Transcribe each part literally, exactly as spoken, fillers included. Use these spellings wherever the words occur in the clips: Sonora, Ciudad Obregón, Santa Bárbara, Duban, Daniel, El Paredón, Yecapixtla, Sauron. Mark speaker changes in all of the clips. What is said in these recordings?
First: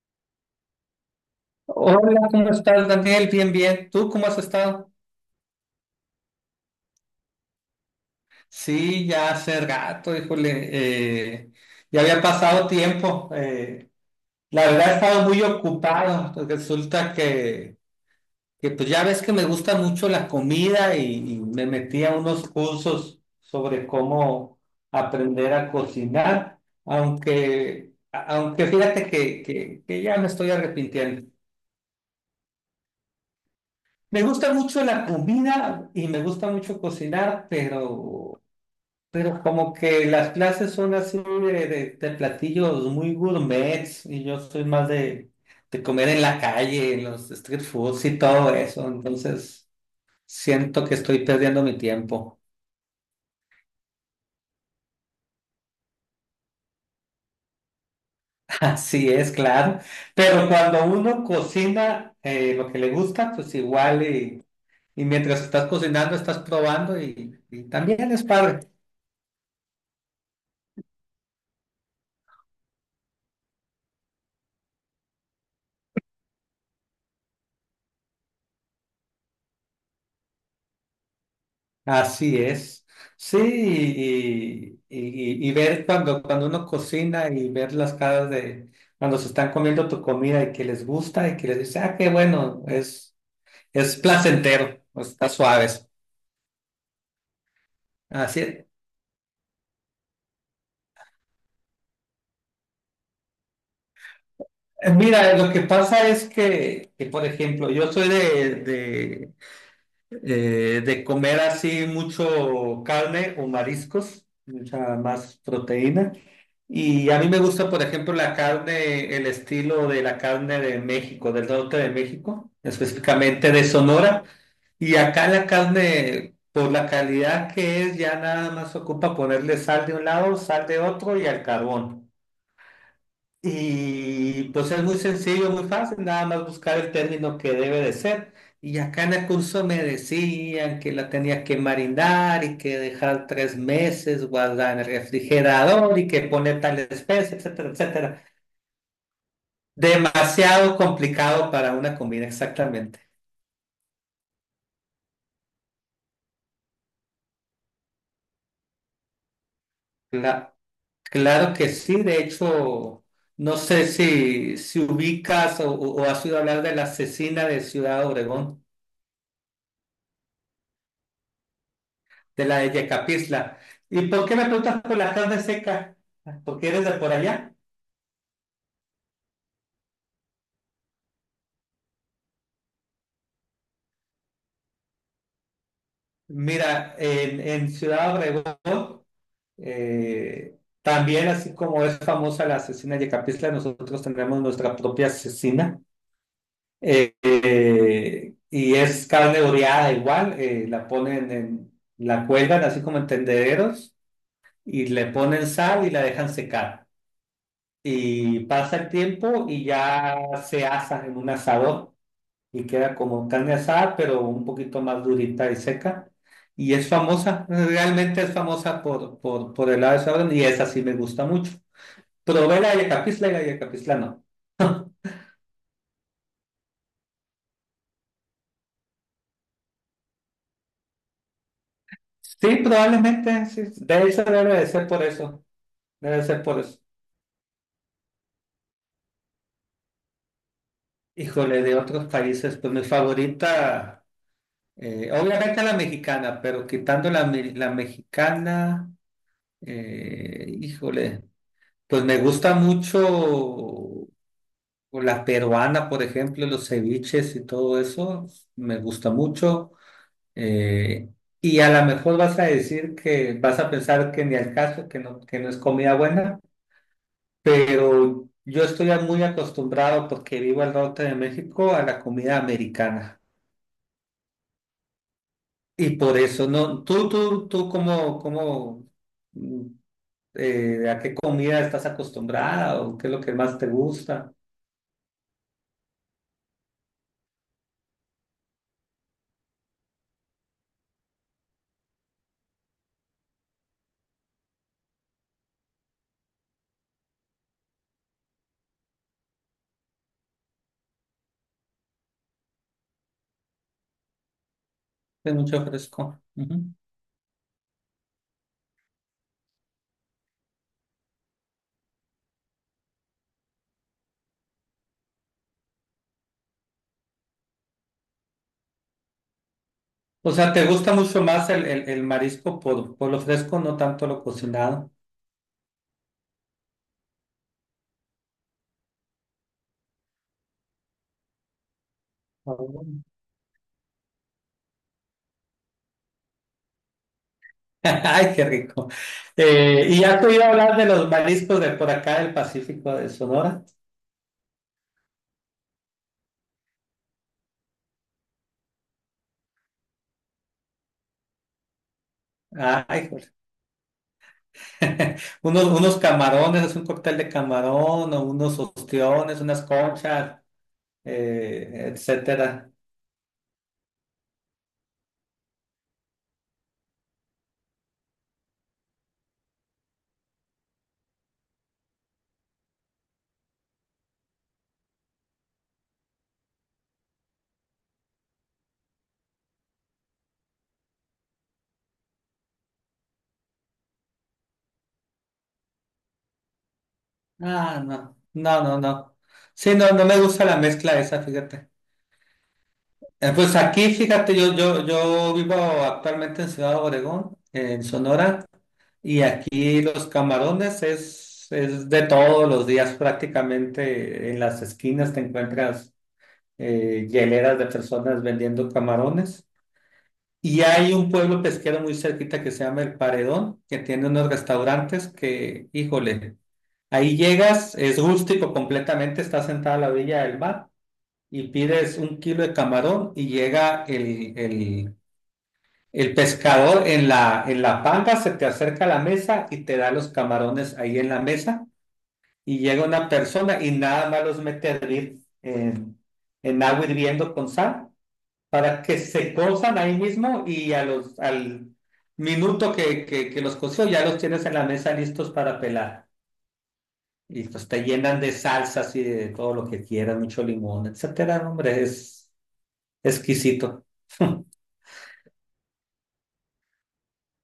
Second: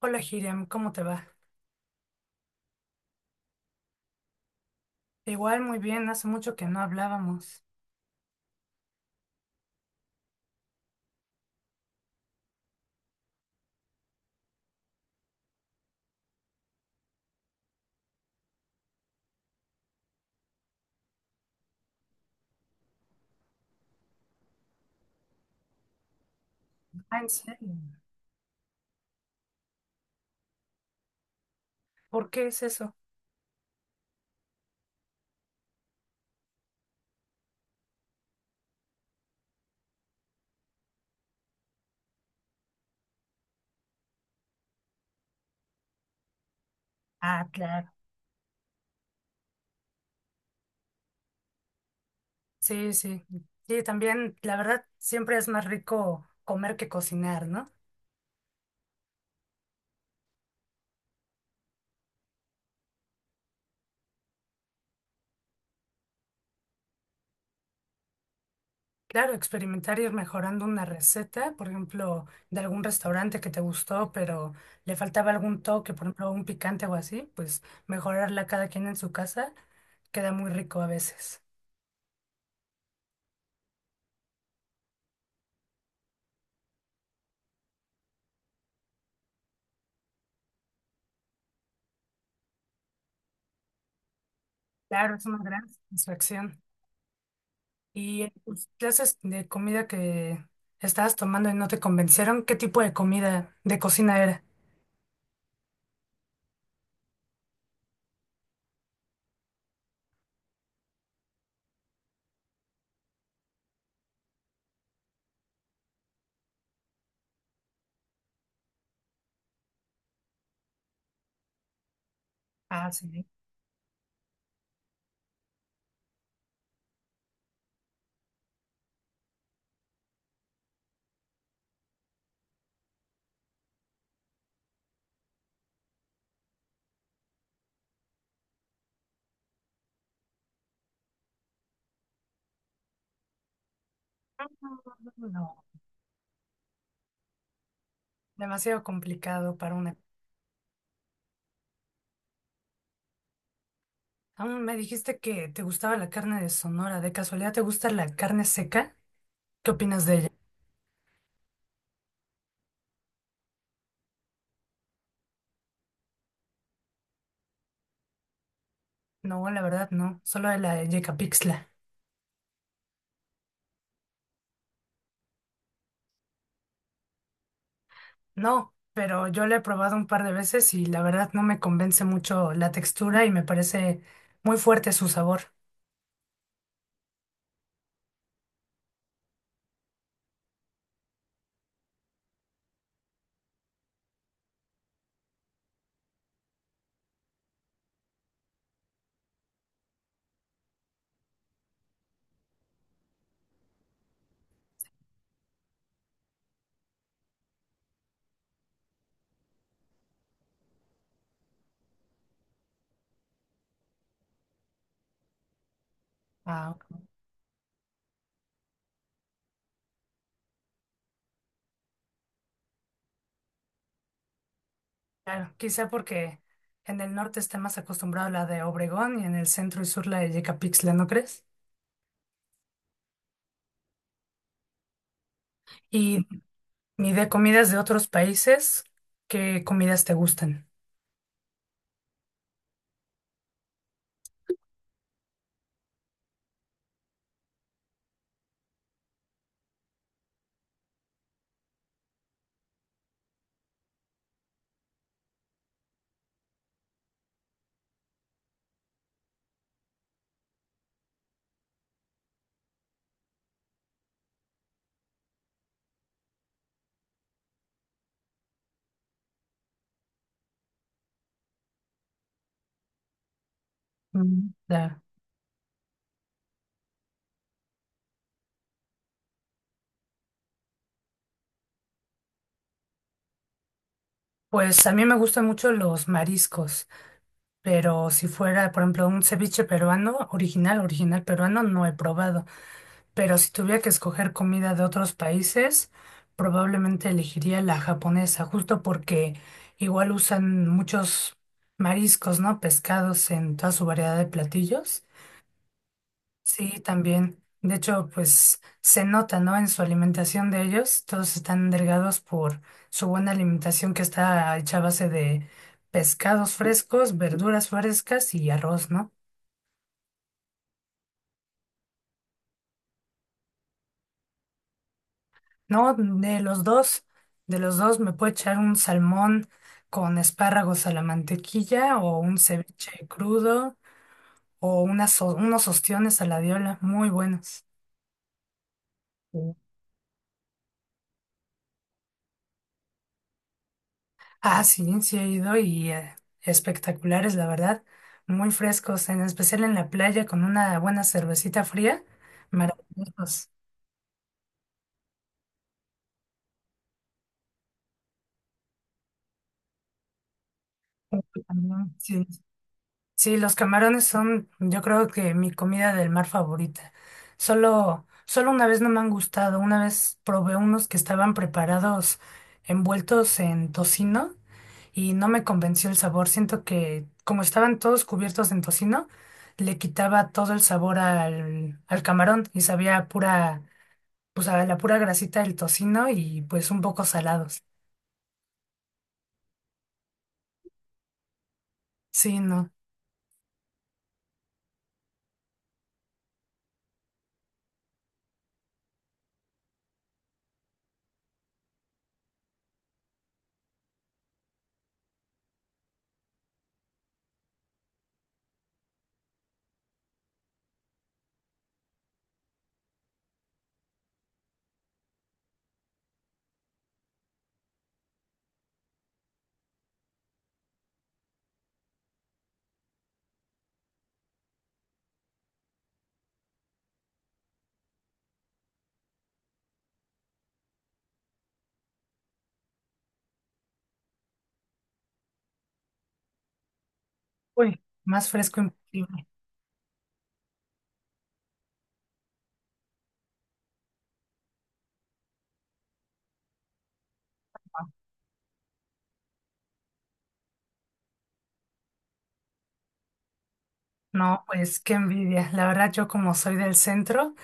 Speaker 1: Hola, Hiriam, ¿cómo te va?
Speaker 2: Hola, ¿cómo estás, Daniel? Bien, bien. ¿Tú cómo has estado?
Speaker 1: Igual, muy bien, hace mucho que no hablábamos.
Speaker 2: Sí, ya hace gato, híjole. eh, ya había pasado tiempo. Eh, la verdad he estado muy ocupado. Pues resulta que, que, pues ya ves que me gusta mucho la comida y, y me metí a unos cursos sobre cómo aprender a cocinar,
Speaker 1: Ah, ¿en serio?
Speaker 2: aunque, a- aunque fíjate que, que, que ya me estoy arrepintiendo.
Speaker 1: ¿Por qué es eso?
Speaker 2: Me gusta mucho la comida y me gusta mucho cocinar, pero Pero como que las clases son así de, de- de platillos muy gourmets y yo soy más de, de comer en la calle, en los
Speaker 1: Ah,
Speaker 2: street
Speaker 1: claro.
Speaker 2: foods y todo eso. Entonces siento que estoy perdiendo mi tiempo.
Speaker 1: Sí, sí. Sí, también, la verdad, siempre es más rico comer que cocinar, ¿no?
Speaker 2: Así es, claro. Pero cuando uno cocina eh, lo que le gusta, pues igual y, y mientras estás cocinando estás probando y, y también es padre.
Speaker 1: Claro, experimentar ir mejorando una receta, por ejemplo, de algún restaurante que te gustó, pero le faltaba algún toque, por ejemplo, un picante o así, pues mejorarla cada quien en su casa queda muy rico a veces.
Speaker 2: Así es. Sí, y, y- y- y ver cuando, cuando uno cocina y ver las caras de cuando se están comiendo tu comida y que les gusta y que les dice, ah, qué bueno, es, es placentero,
Speaker 1: Claro, es
Speaker 2: está
Speaker 1: una gran
Speaker 2: suave.
Speaker 1: satisfacción. ¿Y en
Speaker 2: Así es.
Speaker 1: tus clases de comida que estabas tomando y no te convencieron? ¿Qué tipo de comida de cocina era?
Speaker 2: Eh, Mira, lo que pasa es que, que, por ejemplo, yo soy de, Eh, de comer así mucho carne o mariscos, mucha más proteína. Y a mí me gusta, por ejemplo, la carne, el estilo de la carne de México, del norte de México,
Speaker 1: Ah, sí.
Speaker 2: específicamente de Sonora. Y acá la carne, por la calidad que es, ya nada más ocupa ponerle sal de un lado, sal de otro y al carbón. Y pues es muy sencillo, muy fácil, nada más buscar el término que debe de ser. Y acá en el curso me decían que la tenía que marinar y que dejar tres meses guardada en el
Speaker 1: No,
Speaker 2: refrigerador y que poner tal especie, etcétera, etcétera.
Speaker 1: demasiado complicado para una.
Speaker 2: Demasiado complicado para una comida, exactamente.
Speaker 1: Aún me dijiste que te gustaba la carne de Sonora. ¿De casualidad te gusta la carne seca? ¿Qué opinas de ella?
Speaker 2: Cla- claro que sí, de hecho, no sé si, si ubicas o, o- o has oído hablar de la cecina de Ciudad Obregón.
Speaker 1: No, la verdad no. Solo de la de Yecapixtla.
Speaker 2: De la de Yecapixtla. ¿Y por qué me preguntas por la carne seca? Porque eres de por allá.
Speaker 1: No, pero yo la he probado un par de veces y la verdad no me convence mucho la textura y me parece muy fuerte su sabor.
Speaker 2: Mira, en, en Ciudad Obregón, eh, también así como es famosa la asesina Yecapixtla, nosotros tenemos nuestra propia asesina. Eh, eh, y es carne oreada igual, eh, la ponen en, la cuelgan así como en tendederos y le ponen sal y la dejan secar. Y pasa el tiempo y ya se asa en un asador. Y queda como carne asada, pero un poquito más durita y seca. Y
Speaker 1: Ah.
Speaker 2: es famosa, realmente es famosa por, por, por el lado de Sauron y esa sí me gusta mucho. Probé la Yacapisla y la Yacapisla no.
Speaker 1: Claro, quizá porque en el norte está más acostumbrado a la de Obregón y en el centro y sur la de Yecapixtla, ¿no crees?
Speaker 2: Sí, probablemente, sí. De hecho, debe de ser por eso. Debe de
Speaker 1: Y
Speaker 2: ser por eso.
Speaker 1: ni de comidas de otros países, ¿qué comidas te gustan?
Speaker 2: Híjole, de otros países, pues mi favorita, eh, obviamente la mexicana, pero quitando la, me- la mexicana, eh, híjole, pues me gusta mucho. O la peruana, por ejemplo, los ceviches y todo eso, me gusta mucho. Eh, y a lo mejor vas a decir que vas a pensar que ni al caso, que no, que no es comida buena, pero yo estoy muy acostumbrado porque vivo al norte de México a la comida americana.
Speaker 1: Mm, claro.
Speaker 2: Y por eso, no, tú, tú, tú, ¿cómo, cómo, mm, eh, a qué comida estás acostumbrada o qué es lo que más te gusta?
Speaker 1: Pues a mí me gustan mucho los mariscos, pero si fuera, por ejemplo, un ceviche peruano, original, original peruano, no he probado. Pero si tuviera que escoger comida de otros países, probablemente elegiría la japonesa, justo porque igual usan muchos mariscos, ¿no? Pescados en toda su variedad de platillos.
Speaker 2: Es mucho fresco. Ujú.
Speaker 1: Sí, también. De hecho, pues se nota, ¿no? En su alimentación de ellos, todos están delgados por su buena alimentación que está hecha a base de pescados frescos, verduras frescas y arroz, ¿no?
Speaker 2: O sea, ¿te gusta mucho más el, el- el marisco por, por lo fresco, no tanto lo cocinado?
Speaker 1: No, de los dos, de los dos me puedo echar un salmón con espárragos a la mantequilla o un
Speaker 2: Ah, bueno.
Speaker 1: ceviche crudo o unas, o- unos ostiones a la diola, muy buenos.
Speaker 2: Ay, qué rico.
Speaker 1: Mm.
Speaker 2: Eh, ¿y has oído hablar de los mariscos de por acá del Pacífico de Sonora?
Speaker 1: Ah, sí, sí he ido y eh, espectaculares, la verdad, muy frescos, en especial en la playa con una buena cervecita fría,
Speaker 2: Ay, joder.
Speaker 1: maravillosos.
Speaker 2: unos, unos camarones, es un cóctel de camarón, o unos ostiones, unas conchas, eh,
Speaker 1: También, sí.
Speaker 2: etcétera.
Speaker 1: Sí, los camarones son, yo creo que mi comida del mar favorita. Solo, solo una vez no me han gustado. Una vez probé unos que estaban preparados envueltos en tocino y no me convenció el sabor. Siento que como estaban todos cubiertos en tocino, le quitaba todo el sabor al, al camarón y sabía a pura, pues a la pura grasita del tocino y pues un poco salados.
Speaker 2: Ah, no, no, no, no. Sí, no, no me gusta la mezcla esa, fíjate.
Speaker 1: Sí, no.
Speaker 2: Eh, Pues aquí, fíjate, yo, yo, yo vivo actualmente en Ciudad Obregón, en Sonora, y aquí los camarones es, es de todos los días prácticamente. En las esquinas te encuentras eh, hieleras de personas vendiendo camarones. Y hay un pueblo pesquero muy cerquita que se llama El Paredón, que tiene unos restaurantes que, híjole, ahí llegas, es rústico completamente, estás sentada a la orilla del mar y pides un kilo de camarón y llega el, el el pescador en la, en la panga, se te acerca a la mesa y te da los camarones ahí en la mesa, y llega una persona y nada más los mete a hervir en, en agua hirviendo con
Speaker 1: Uy,
Speaker 2: sal
Speaker 1: más fresco
Speaker 2: para que
Speaker 1: imposible.
Speaker 2: se cozan ahí mismo y a los, al minuto que, que, que los coció ya los tienes en la mesa listos para pelar. Y pues te llenan de salsas y de todo lo que quieras, mucho limón, etcétera. Hombre, es exquisito.
Speaker 1: No, pues qué envidia. La verdad, yo como soy del centro,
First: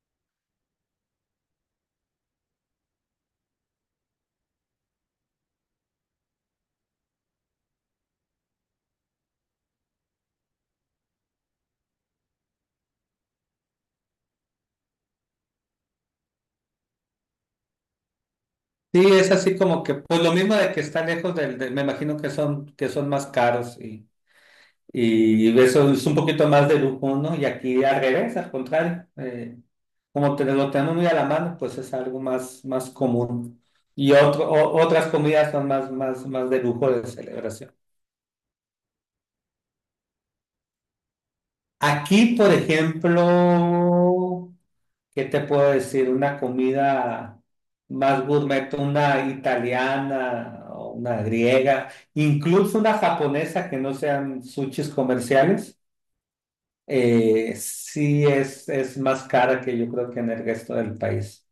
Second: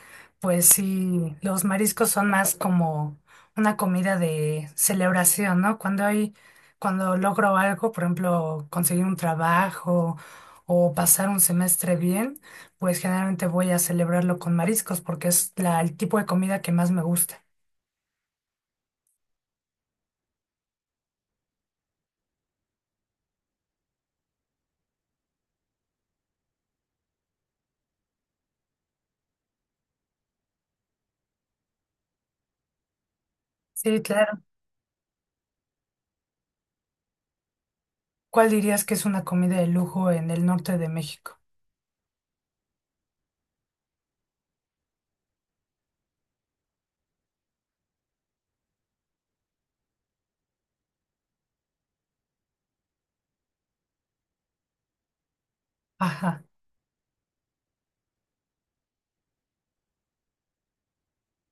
Speaker 1: pues sí, los mariscos son más como una comida de celebración, ¿no? Cuando hay, cuando logro algo, por ejemplo, conseguir un trabajo o pasar un semestre bien, pues generalmente voy a celebrarlo con mariscos porque es la, el tipo de comida que más me gusta.
Speaker 2: Sí, es así como que, pues lo mismo de que está lejos del, del- me imagino que son, que son más caros, y, y eso es un poquito más de lujo, ¿no? Y aquí al revés, al contrario, eh, como te, lo tenemos muy a la mano, pues es algo más, más común.
Speaker 1: Sí,
Speaker 2: Y
Speaker 1: claro.
Speaker 2: otro, o- otras comidas son más, más, más de lujo de celebración.
Speaker 1: ¿Cuál dirías que es una comida de lujo en el norte de México?
Speaker 2: Aquí, por ejemplo, ¿qué te puedo decir? Una comida más gourmet, una italiana o una griega, incluso una japonesa que no sean sushis comerciales,
Speaker 1: Ajá.
Speaker 2: eh, sí es, es más cara que yo creo que en el resto del país.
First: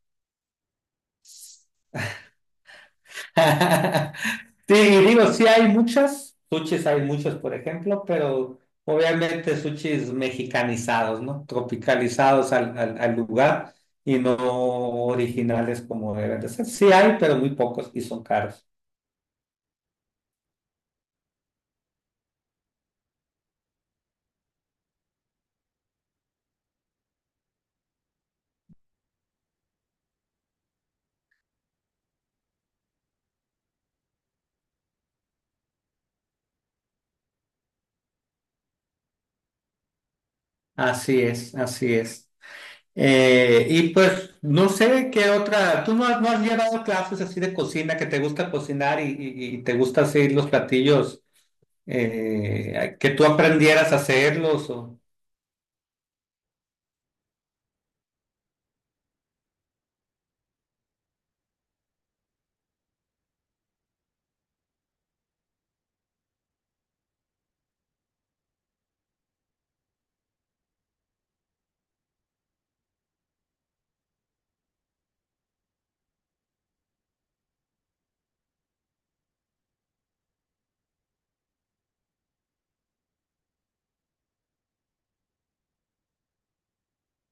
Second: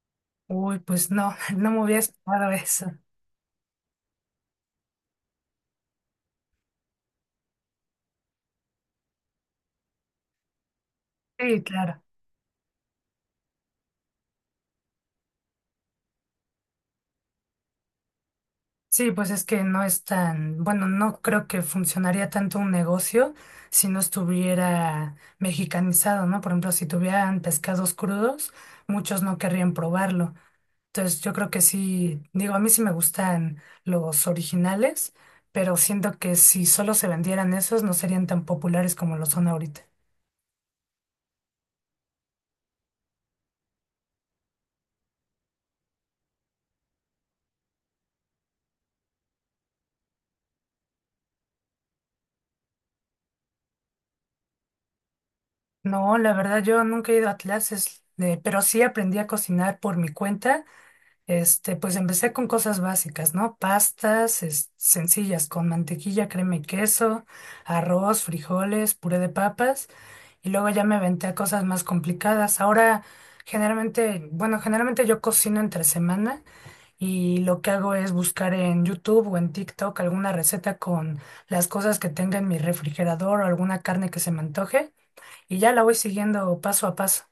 Speaker 1: Uy, pues no, no me hubiera esperado eso.
Speaker 2: Sí, y digo, sí hay muchas, sushis hay muchos, por ejemplo, pero obviamente sushis mexicanizados, ¿no?
Speaker 1: Sí, claro.
Speaker 2: Tropicalizados al, al, al lugar, y no originales como deben de ser. Sí hay, pero muy pocos y son caros.
Speaker 1: Sí, pues es que no es tan, bueno, no creo que funcionaría tanto un negocio si no estuviera mexicanizado, ¿no? Por ejemplo, si tuvieran pescados crudos, muchos no querrían probarlo. Entonces, yo creo que sí, digo, a mí sí me gustan los originales, pero siento que si solo se vendieran esos, no serían tan populares como lo son ahorita.
Speaker 2: Así es, así es. Eh, y pues no sé qué otra, tú no has, no has llevado clases así de cocina, que te gusta cocinar y, y- y te gusta hacer los platillos, eh, que tú aprendieras a hacerlos o...
Speaker 1: No, la verdad, yo nunca he ido a clases, de, pero sí aprendí a cocinar por mi cuenta. Este, pues empecé con cosas básicas, ¿no? Pastas, es- sencillas, con mantequilla, crema y queso, arroz, frijoles, puré de papas, y luego ya me aventé a cosas más complicadas. Ahora, generalmente, bueno, generalmente yo cocino entre semana y lo que hago es buscar en YouTube o en TikTok alguna receta con las cosas que tenga en mi refrigerador o alguna carne que se me antoje, y ya la voy siguiendo paso a paso.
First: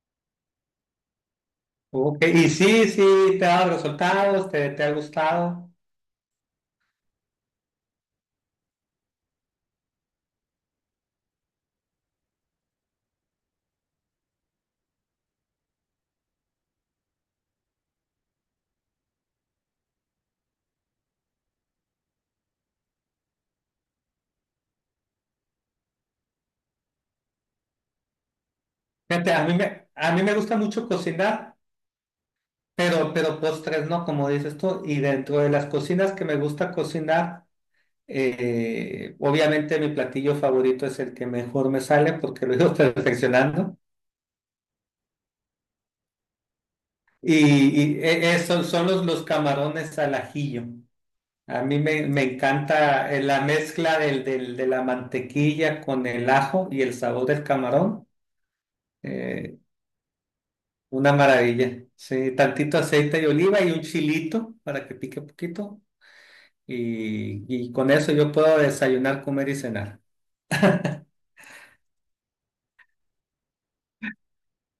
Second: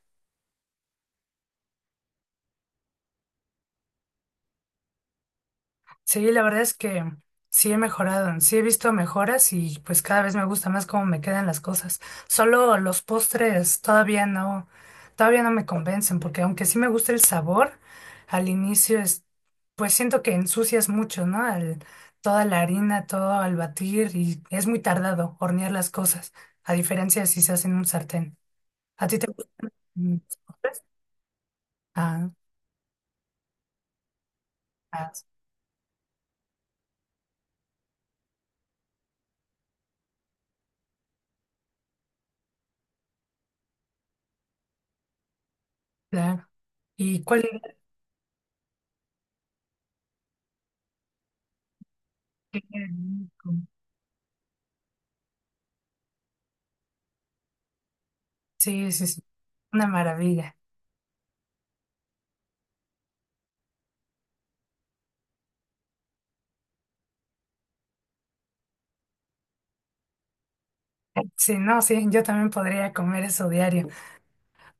Speaker 2: Ok, ¿y sí, sí, te ha dado resultados, te, te ha gustado?
Speaker 1: Sí, la verdad es que sí he mejorado, sí he visto mejoras y pues cada vez me gusta más cómo me quedan las cosas. Solo los postres todavía no, todavía no, me convencen, porque aunque sí me gusta el sabor, al inicio es, pues siento que ensucias mucho, ¿no? Al- toda la harina, todo al batir y es muy tardado hornear las cosas, a diferencia de si se hace en un sartén. ¿A ti te
Speaker 2: Fíjate, a mí
Speaker 1: gustan
Speaker 2: me, a
Speaker 1: los
Speaker 2: mí me gusta
Speaker 1: postres?
Speaker 2: mucho cocinar,
Speaker 1: Ah,
Speaker 2: pero, pero postres no, como dices tú. Y
Speaker 1: ah,
Speaker 2: dentro de las cocinas que me gusta cocinar, eh, obviamente mi platillo favorito es el que mejor me sale porque lo he ido perfeccionando.
Speaker 1: claro. ¿Y
Speaker 2: Y,
Speaker 1: cuál era?
Speaker 2: y e- Eso son los, los camarones al ajillo. A mí me, me encanta eh, la mezcla del, del- de la mantequilla con el ajo y el sabor del camarón.
Speaker 1: Sí, sí, sí.
Speaker 2: eh,
Speaker 1: Una maravilla.
Speaker 2: Una maravilla. Sí, tantito aceite de oliva y un chilito para que pique poquito. Y y con eso yo puedo desayunar, comer y cenar.
Speaker 1: Sí, no, sí, yo también podría comer eso diario.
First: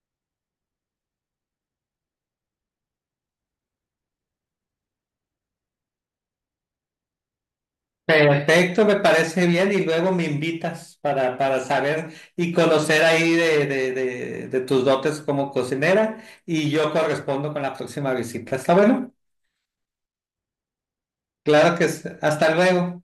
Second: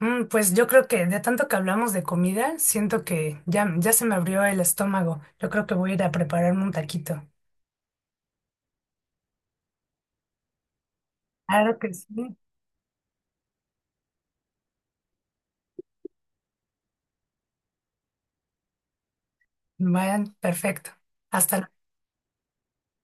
Speaker 1: Mm, pues yo creo que de tanto que hablamos de comida, siento que ya, ya se me abrió el estómago. Yo creo que voy a ir a prepararme un taquito.
Speaker 2: Perfecto, me parece bien. Y luego me invitas para, para
Speaker 1: Claro que
Speaker 2: saber
Speaker 1: sí.
Speaker 2: y conocer ahí de, de, de, de tus dotes como cocinera. Y yo correspondo con la próxima visita. ¿Está bueno?
Speaker 1: Vayan, perfecto. Hasta luego.
Speaker 2: Claro que sí. Hasta luego.